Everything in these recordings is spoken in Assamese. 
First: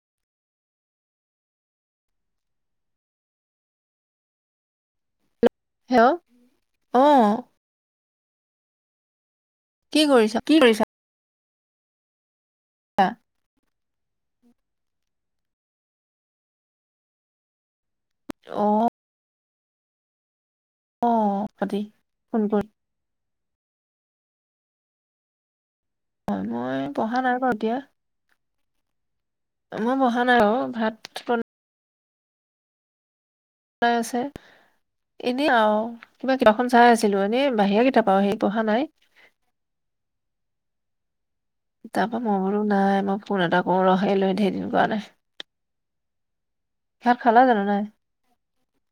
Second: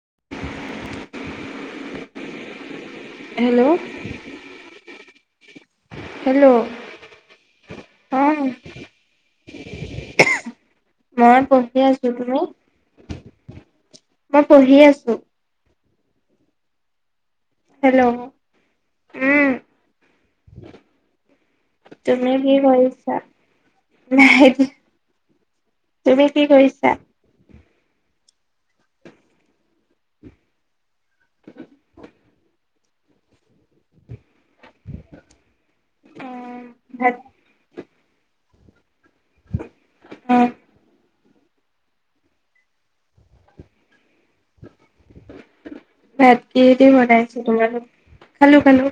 [inaudible] হেল্ল'। হেল্ল' অ অহ কি কৰিছ? কি কৰিছা? পঢ়ি আছো তুমি [unintelligible] মই পঢ়ি আছো। হেল্ল' অ উম অ পতি তুমি ফোন কি কৰি কৰিছা? [unintelligible] হয়, কি মই কৰিছা পঢ়া নাই বাৰু এতিয়া। মই বহা নাই ও ভাত [unintelligible] [inaudible] আছে এনেই আৰু কিবা কিবাখন চাই ভাত আছিলো এনেই বাহিৰলে [inaudible] সেই পঢ়া নাই [unintelligible] তাৰপা মই বোলো নাই মই ফোন এটা কৰো ৰহ। এইলৈ ঢেৰদিন কৰা নাই। [unintelligible] কিহেদি ভাত বনাইছে খালা জানো নাই তোমালোক খালো খালো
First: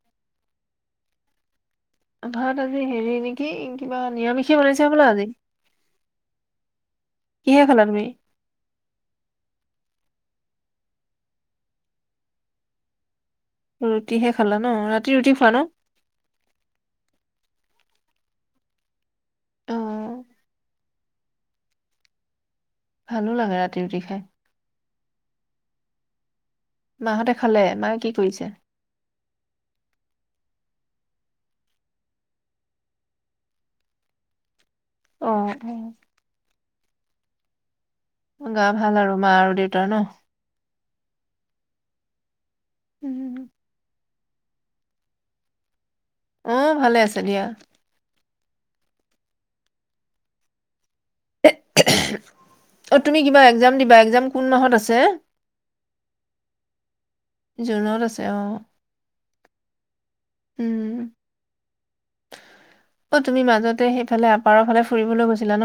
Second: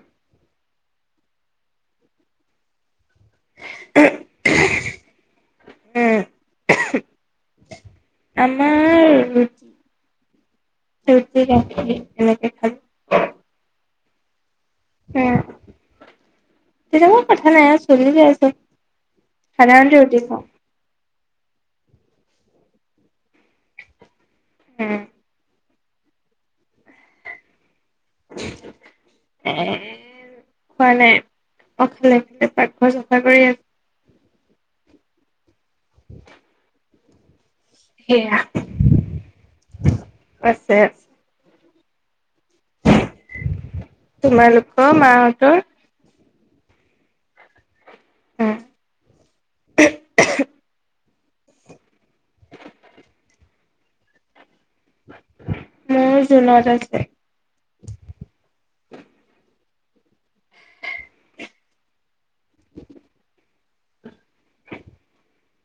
ভাত আজি হেৰি নেকি কিবা নিৰামিষে বনাইছে হবলা আজি। উম কিহে খালা তুমি? আমাৰ ৰুটি ৰুটি, গাখীৰ এনেকে খালো। ৰুটিহে [inaudible] ৰাতি ৰুটি উম। খোৱা ন তেতিয়া মই কথা নাই আৰু চলি [inaudible] অ সাধাৰণতে ৰুটি খাওঁ। ভালো লাগে ৰাতি ৰুটি খাই। উম মাহঁতে খালে। মাক কি কৰিছে? এ খোৱা নাই অ খালে খালে পাকঘৰ চফা কৰি আছে অ। হম [inaudible] সেয়া গা ভাল আৰু মা আৰু দেউতাৰ ন বেছ। উম। তোমালোকৰ মাহঁতৰ অহ, ভালে আছে দিয়া। উম [unintelligible] [unintelligible] অ তুমি কিবা একজাম দিবা একজাম মোৰ জুনত আছে। জুনত আছে অহ। উম অ তুমি মাজত তে ইফালে আপাৰৰ ফালে ফুৰিবলৈ গৈছিলা ন।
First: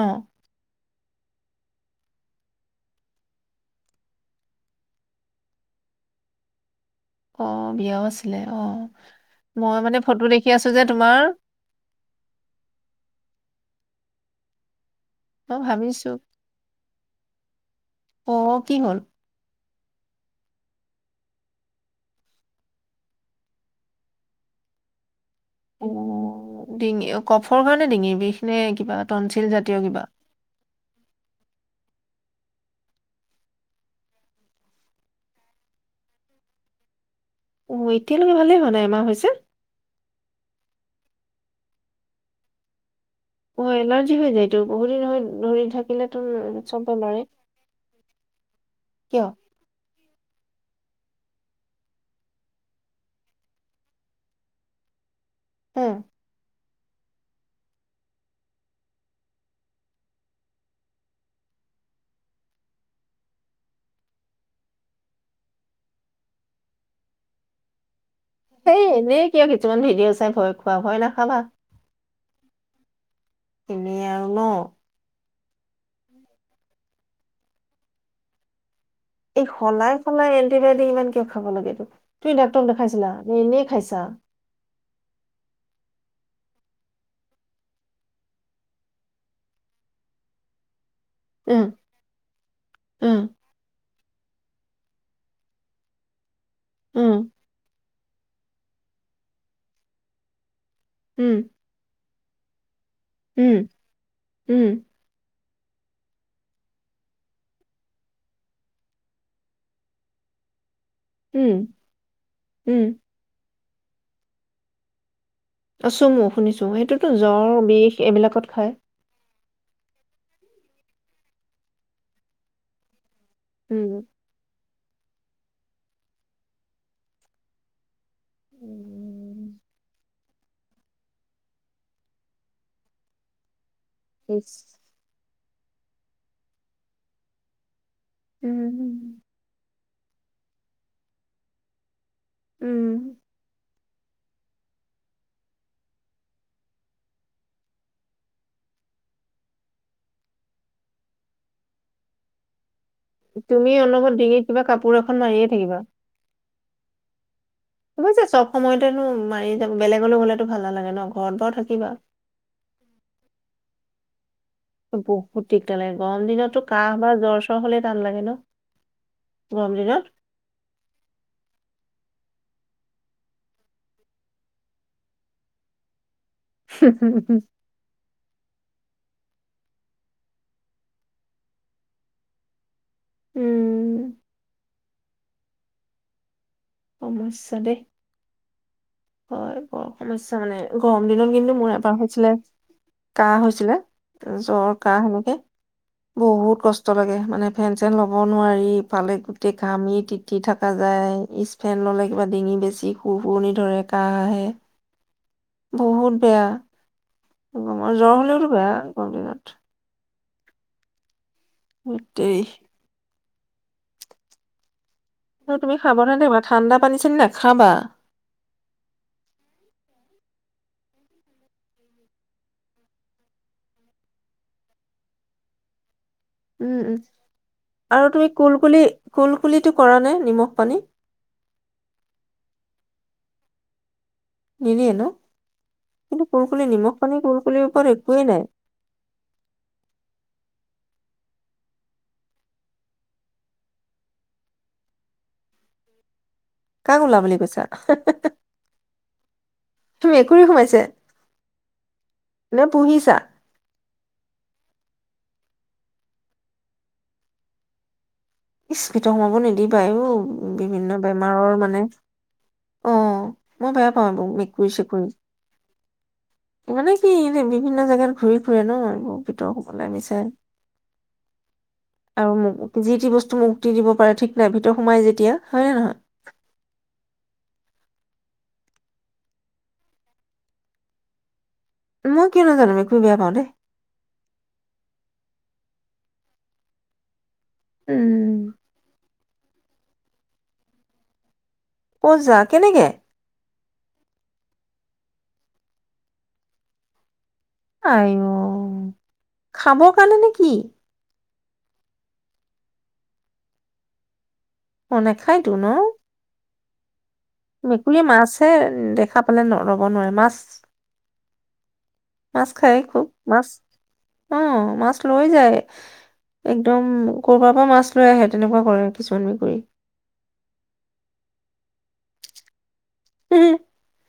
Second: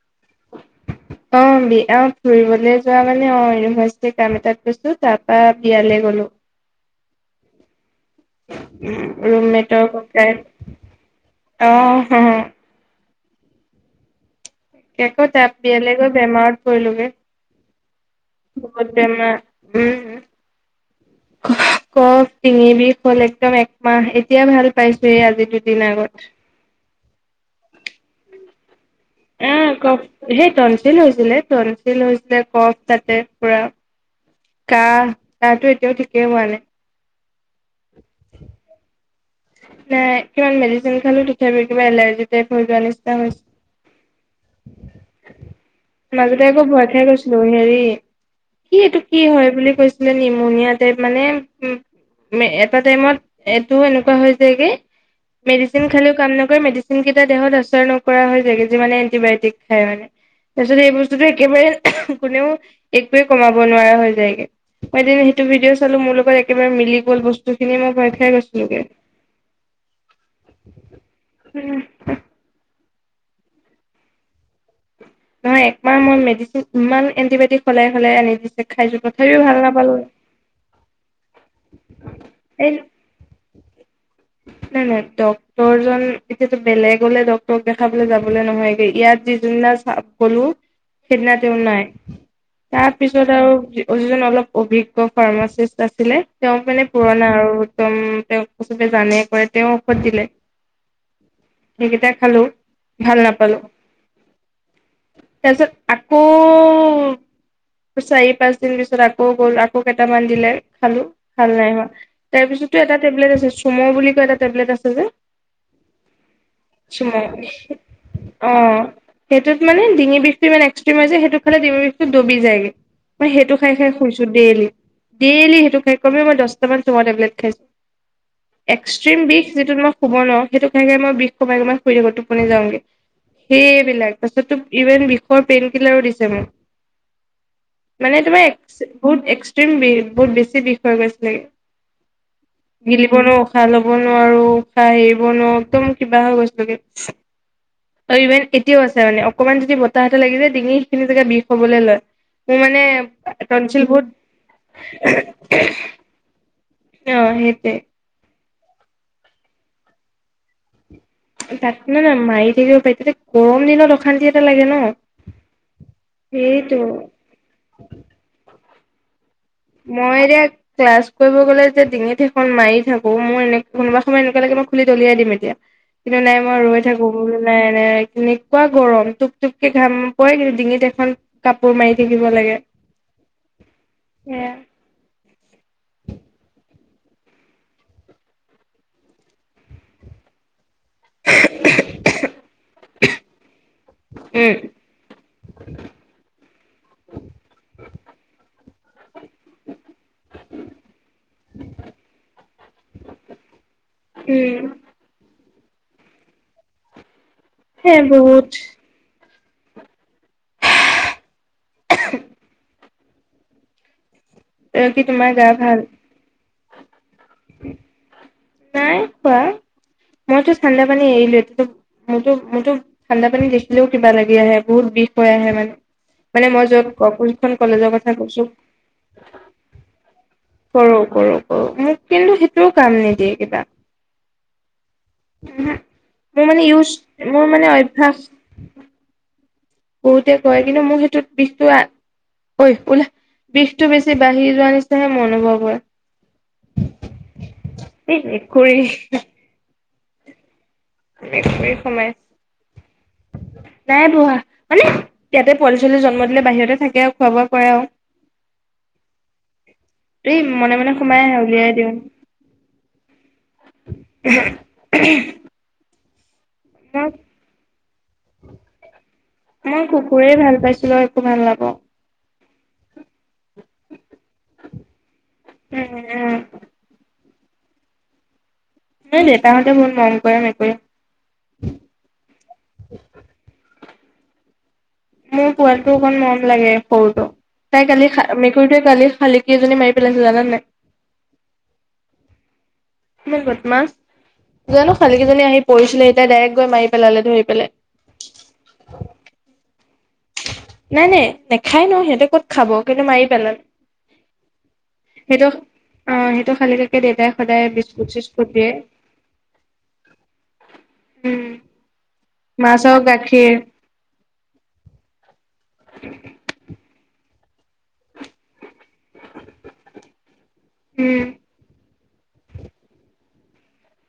অ বিয়া ফুৰিবলৈ যোৱা মানে অ ইউভাৰ্চিটিৰ কাম এটাত গৈছো তাৰ পৰা বিয়ালৈ গ'লো। অ বিয়াও আছে। ছিলে অ মই ৰুমমেটৰ মানে ফটো ককায়েক দেখি আছো যে তোমাৰ! অ অ [unintelligible] বিয়ালৈ ভাবিছো গৈ বেমাৰত পৰিলোগে। অ কি বহুত হ'ল বেমা। উম উফ কফ ডিঙি বিষ হ'ল একদম একমাহ এতিয়া ভাল পাইছোয়ে আজি। দুদিন অ আগত। ডিঙি অ কফৰ কাৰণে ডিঙিৰ বিষনে কিবা টনচিল উম জাতীয় কক কিবা সেই তনচিল হৈছিলে তনচিল হৈ গোটে কফ তাতে পুৰা কাহ কাহটো এতিয়াও ঠিকেই হোৱা নাই। অ এতিয়ালৈকে ভালে হোৱা নাই এমাহ হৈছে। নে কিমান মেডচিন খালো তথাপি কিবা এলাৰ্জি টাইপ হৈ যোৱা নিচি অ এলাৰ্জি হৈ যায়তো বহুত দিন হৈ ধৰি থাকিলেতো [unintelligible] মাজতে আকৌ চব ভয় খাই বেমাৰে গৈছিলো হেৰি কি এইটো কি কিয় হয় বুলি কৈছিলে নিম [unintelligible] টাইপ মানে উ মে এটা টাইমত এইটো এনে হৈ হৈ যায়গে! মেডচিন হে খালেও কাম নকৰে মেডি কোনকেটা দেহত অচৰ নকৰা হৈ যায়গে যিমানে এন্টিবায়তিক খায় মানে যদি এই বস্তুটো একেবাৰে অহ কোনেও একোৱে কমাব নোৱাৰা হৈ যায়গে মই এদিন সেইটো ভিডিঅ' চালো মোৰ লগত একেবাৰে মিলি গল বস্তুখিনি মই ভয় খাই হে গৈছিলোগে [unintelligible] নে কিয় কিছুমান ভিডিঅ' চাই ভয় খোৱা ভয় নাখাবা। এনেই আৰু ন! নহয় একমাহ মই মেডিচিন ইমান এন্টিবায়টিক সলাই সলাই আনি দিছে। খাইছো তথাপিও এই ভাল সলাই নাপালো। সলাই এণ্টিবায়টিক ইমান কিয় খাব লাগেতো তুমি ডাক্তৰক এই দেখাইছিলা নে এনে খাইচা নাই নাই ডক্তৰজন এতিয়াতো বেলেগলে ডক্তৰক দেখাবলৈ যাবলৈ নহয়গে ইয়াত যি [unintelligible] চা-গলো সেইদিনা তেওঁ উম নাই উম তাৰপিছত আৰু [unintelligible] জন অলপ অভিজ্ঞ ফাৰ্মাচিষ্ট আছিলে তেওঁক মানে উম পুৰণা আৰু একদম তেওঁক চবে জানে কৰে তেওঁ ঔষধ দিলে। উম সকেইটা খালো। ভাল উম, নাপালো উম তাৰপিছত আকৌ চাৰি পাঁচদিন পিছত আকৌ গলো আকৌ কেইটামান দিলে খালো ভাল উম নাই হোৱা তাৰ পিছতো উম এটা টেবলেট আছে। কুম' বুলি কোৱা এটা টেবলেট আছে যে, আছোমো শুনিছো সেইটোতো চুম' জ্বৰ বিষ অ এইবিলাকত খায়। সেইটোত মানে ডিঙি বিষটো ইমান একস্ৰিম য সেইটো খালেিব বিষু দুবি যায়ৈগে মই সেইটো খাই উম খাই শুইছো দেইলি ডেইলি সেইটো খাই কমে মই দছটা মান খাইছো। এক্সট্ৰিম বিষ উম যিটো মই শুব ন সেইটো খাই খাই মই বিষ কমাই কমান শুই থাকো টোপনি যাওঁগৈ সেই তাৰপিছত ইচ, ইভেণ্ট অই পেইনকিলাৰো দিছে মোক। মানে তোমাৰ্ উম বহুত এক্সট্ৰিম বি বহুত বেছি বিষয় গৈছিলে উম গিলিব নোৱাৰোঁ উষাহ ল'ব নোৱাৰোঁ নোৱাৰো উশাহ এৰিব নোৱাৰো একদম কিবা হৈ গৈছিলোগে ইভেন এতিয়াও আছে মানে অকমান যদি বতাহ এটা লাগি, যায় ডিঙি সেইখিনি জেগা বিষ হবলৈ লয় মোৰ মানে। তুমি টনচিল বহুত অনুবত ডিঙিত কিবা কাপোৰ এখন মাৰিয়ে থাকিবা। অ সেইটো আবছ সময়তেনো মাৰি য বেলেগলৈ গ'লেতো ভাল নালাগে ন। ঘৰত বাৰু তাক থাকিবা ন না মাৰি দিলোঁ তাৰপিছতো পাৰি তেয়া গৰম দিনত কালি বহুত দিীগদালাগে গৰম দিনততো সেইটো কাহ বা জ্বৰ চ্বৰ হলে টান লাগে ন গৰম দিনত মই এতিয়া ক্লাছ কৰিব গ'লে যে ডিঙি সোপা খন মাৰি থাকো মই এনে কোনোবা সময় এনেকা লাগে মই খুলি দলিয়াই দিম এতিয়া কিন্তু নাই মই ৰৈ থাকো বোলো নাই এ এইখিনি এুৱা গৰম টুপ টুপকে ঘাম পৰে কিন্তু ডিঙিত এখন কাপোৰ মাৰি থাকিব লাগে উম এ নাই সমস্যা দেই হয় বৰ সমস্যা মানে গৰম দিনত কিন্তু মোৰ এবাৰ হৈছিলে কাহ হৈছিলে তাৰ উম। জ্বৰ কাহ সেনেকে বহুত কষ্ট লাগে মানে ফেন চেন ল'ব নোৱাৰি ইফালে গোটেই ঘামি তিতি থকা যায় ইচফেন ললে কিবা ডিঙি বেছি সুৰফুৰনি ধৰে। আহে উম বহুত বেয়া সেই জ্বৰ হ'লেও বহুত তো বেয়া গম দিনত [unintelligible] গোটেই এক কি তোমাৰ গা আৰু তুমি ভাল সাৱধানে থাকিবা ঠাণ্ডা পান চে নে নাই খাবা নাই পোৱা। মইতো ঠাণ্ডা পানী এৰিলো এতি টো মোৰতো মইতো ঠাণ্ডা পানী দেখিলেও কিবা লাগি আহে বহুত বিষ হৈ আহে মানে? মানে মই উম উম যত কোন কখন কলেজৰ আৰু কথা তুমি কৈছো কুলকুলি কুলকুলিটো কৰা নে নিমখ পানী কৰো কৰো কৰো মোক কিন্তু সেইটো কাম নিদিয়ে। কেইটা নিদিয়ে ন কিন্তু মোৰ মানে কুলকুলুলি ইউজ নিমখ পানী মোৰ মানে কুলকুলিৰ ওপৰত অভ্যাস একোৱেই নাই বহুতে কয় কিন্তু মোৰ সেইটোত বিষটো ঐ ওলা বিষটো বেছি বাঢ়ি যোৱা যে নিচিনাহে মোৰ অনুভৱ কৰা। কাক ওলা বুলি কৈছা এই মেকুৰী মেকুৰী সোমাইছে এক মিনিট সময় নে পুহিছা নাই পঢ়া মানে ইয়াতে পোৱালি ছোৱালী জন্ম দিলে বাহিৰতে থাকে আৰু খোৱা বোৱা কৰে আৰু ইস ভিতৰত সোমাব নিদিবা ও এই মনে মনে বিভিন্ন সোমাই আহে বেমাৰৰ উলিয়াই মানে দিওঁ অ মই বেয়া পাওঁ এই বোৰ মেকুৰী চেকুৰী। মানে মই কি এনে দিবি। বিভিন্ন জেগাত ঘূৰি ফুৰে ন এই বোৰ মই কুকুৰেই ভাল পাইছিলো আৰু একো ভাল নাপাওঁ। আৰু মোক যি তি বস্তু মুটি দিব পাৰে ঠিক নাই ভিতৰত সোমাই যেতিয়া হয় নে উম নহয়। উম সেই দেউতা সতে বহুত মৰম কৰে মেকুৰী মই কি নো জানো মেকুৰী বেয়া পায় দে মোৰ পোৱালিটো অকল মৰম লাগে সৰু তো তাই কালি খ উম মেকুৰীটোৱে কালি খালী। কেইজনী মাৰি পেলাইছিল জানানে নাই? অ' যা, কেনেকে? ইমান বতমাচ। জানো শালিকী জনী আহি পৰিছিলে [unintelligible] ডাইৰেক্ট গৈ মাৰি পেলালে ধৰি। পেলাই আইও! খাব কাৰণে নে কি? নাই নাই নেখায় ন, সিহতেঁ ক'ত খাব কিন্তু মাৰি পেলাল। অ', সেইটো, নাখায়তো ন? অঁ। সেইটো খালী [unintelligible] দেউতাই সদায় [unintelligible] [unintelligible] মাছহে দেখা পালে ন ৰ'ব নোৱাৰে। মাছ উম। খায় মাছ আৰু খুব মাছ গাখীৰ। অ মাছ লৈ যায়, একদম কৰবাৰ পৰা মাছ লৈ আহে তেনেকুৱা কৰে। কিছুমান মেকুৰি উম [unintelligible]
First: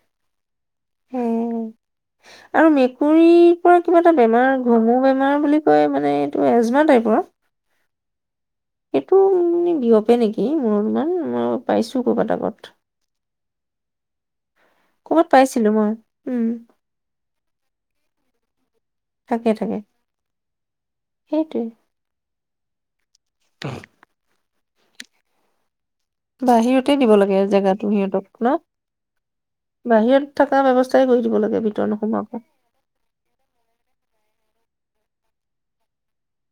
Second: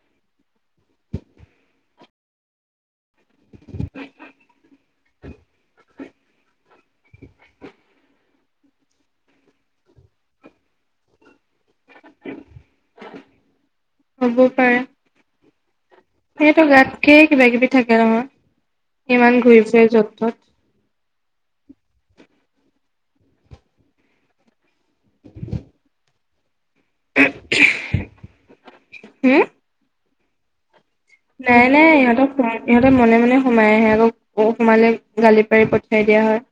হম আৰু মে কুৰীৰ পৰা কিবা এটা বেমাৰ [unintelligible] বেমাৰ [unintelligible] বুলি কৈ মানে এইটো [unintelligible] টাইপৰ। সেইটো নিবিয়পে নেকি মোৰ‌ অনুমান। [unintelligible] পাইছো ক'বাত আগত। হ'ব পাৰে ক'বাত পাইছিলো মই। উম, [unintelligible] কিবা কিবি থাকে নহয়। ইমান থাকে ঘূৰি থাকে ফুৰে য'ত ত'ত। সেইটোৱে। [inaudible] [inaudible] [unintelligible] [unintelligible] দিব লাগে জেগাটো সিহঁতক ন? হম বাহিৰত থাকা ব্যৱস্থা নাই নাই। ইহঁতক - ইহঁতে মনে মনে সোমাই আহে আকৌ। [unintelligible] সোমালে গালি পাৰি পঠিয়াই দিয়া হয়।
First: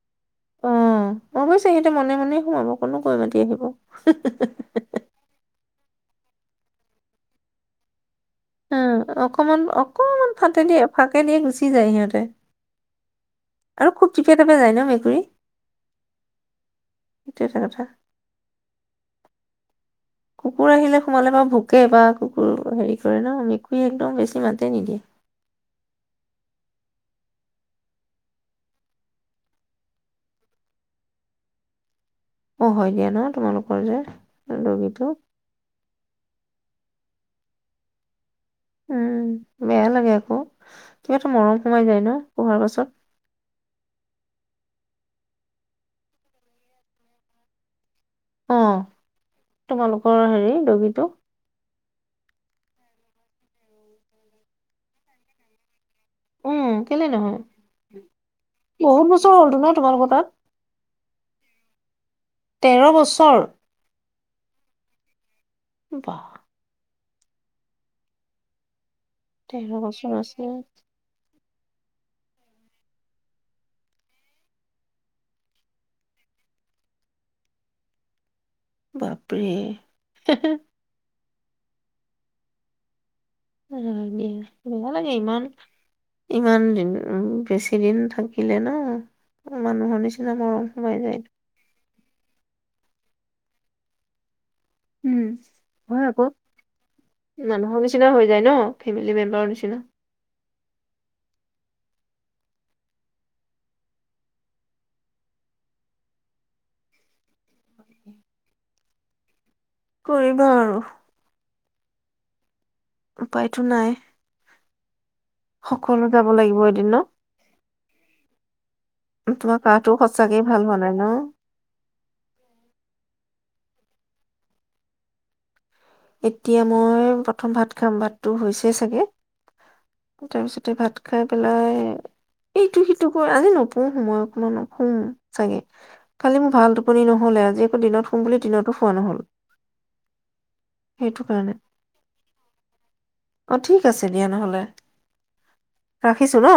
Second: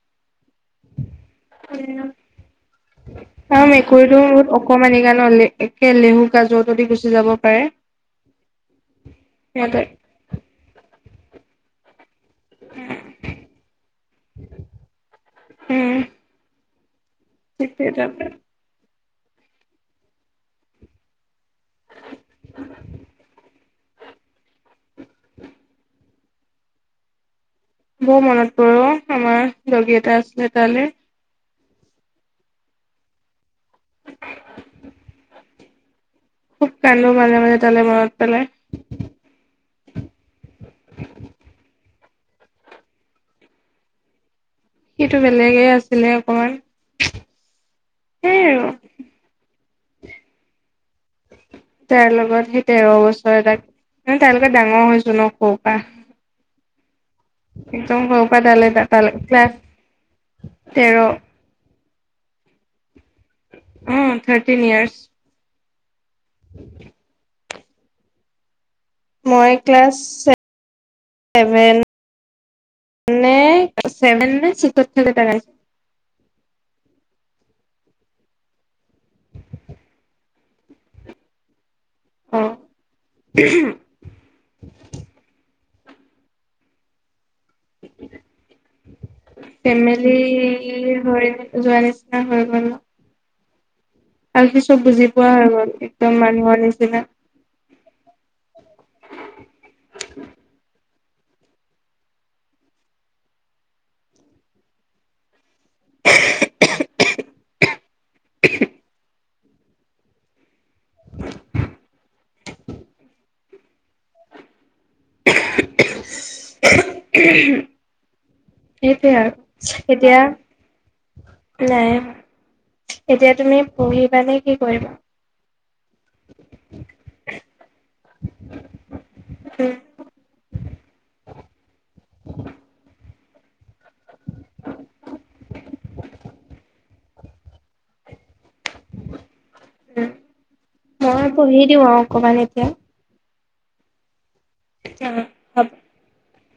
অঁ। অৱশ্যে সিহঁতে মনে মনে সোমাব। কোনো কৈ মাতি অ আহিব। মেকুৰীটো [unintelligible] বহুত অকমানি [unintelligible] [unintelligible] দি গুচি যাব পাৰে। উম অকমান সিহঁতে অকমান ফাটে দি ফাঁকে দিয়ে গুচি যায় সিহঁতে আৰু খুব টিপে-তাপে যায় ন' মেকুৰী উম সেইটো এটা কথা। [unintelligible] কুকুৰ আহিলে সোমালে বাৰু ভোকে বা কুকুৰ হেৰি কৰে ন' মেকুৰী একদম বেছি মাতে নিদিয়ে। বৰ মনত অ' আমাৰ দগী এটা আছিলে তালে অ', হয় দিয়া ন' তোমালোক মোৰ যে দগীটো খুব কান্দো মাজে মাজে তালে মনত পেলাই উম, বেয়া লাগে আকৌ। কিবা এটা মৰম সোমাই যায় ন পোহাৰ পাছত সেইটো বেলেগে আছিলে অকমান সেই আৰু অ', তোমালোকৰ হেৰি দগী টো তাৰ লগত সেই তেৰ বছৰ তাক মানে তাৰ লগত ডাঙৰ হৈছো ন' সৱু পা উম, কেলে নহয় একদম সৰু পা তালে চাফা বহুত বছৰ ক্লাছ হ'লতো ন তোমালোকৰ তাত? তেৰ তেৰ বছ কৰ থাৰটিন ইয়াৰছ বাহ [inaudible] মই তেৰ ক্লাছ বছৰ আছিল ছেভেন নে চিকত থাক [unintelligible] বাপৰে হে হে অ' লাগে বেয়া লাগে ইমান ইমান দিন উম বেছি দিন থাকিলে ন' মানুহৰ ফেমিলি নিচিনা মৰম সোমাই হৈ যায়তো [unintelligible] হৈ গ'ল ন' আৰু সি চব বুজি উম পোৱা হৈ গ'ল হয় একদম আকৌ মানুহৰ নিচিনা মানুহৰ নিচিনা হৈ যায় ন' ফেমিলি মেম্বাৰৰ নিচিনা [inaudible] কৰিবা আৰু [inaudible] উপায়তো নাই সকলো যাব লাগিব এ সেইটোৱে তোমাৰ আৰু কাহটো সঁচাকে ভাল হোৱা নাই ন এতিয়া নাই এতিয়া তুমি পঢ়িবা নে কি কৰিবা? এতিয়া মই প্ৰথম ভাত খাম ভাতটো হৈছেই চাগে উম তাৰ পিছতে ভাত খাই পেলাই এইটো সি [unintelligible] আজি নপহো মই [unintelligible] চাগে কালি মোৰ ভাল টোপনি নহলে আজি আকৌ দিনত শুম বুলি দিনতো শুৱা নহল। উম সেইটো মই কাৰণে। পঢ়ি দিওঁ আৰু অকমান এতিয়া। অ ঠিক আছে দিয়া নহ'লে। অ', হ'ব। ৰাখিছো ন?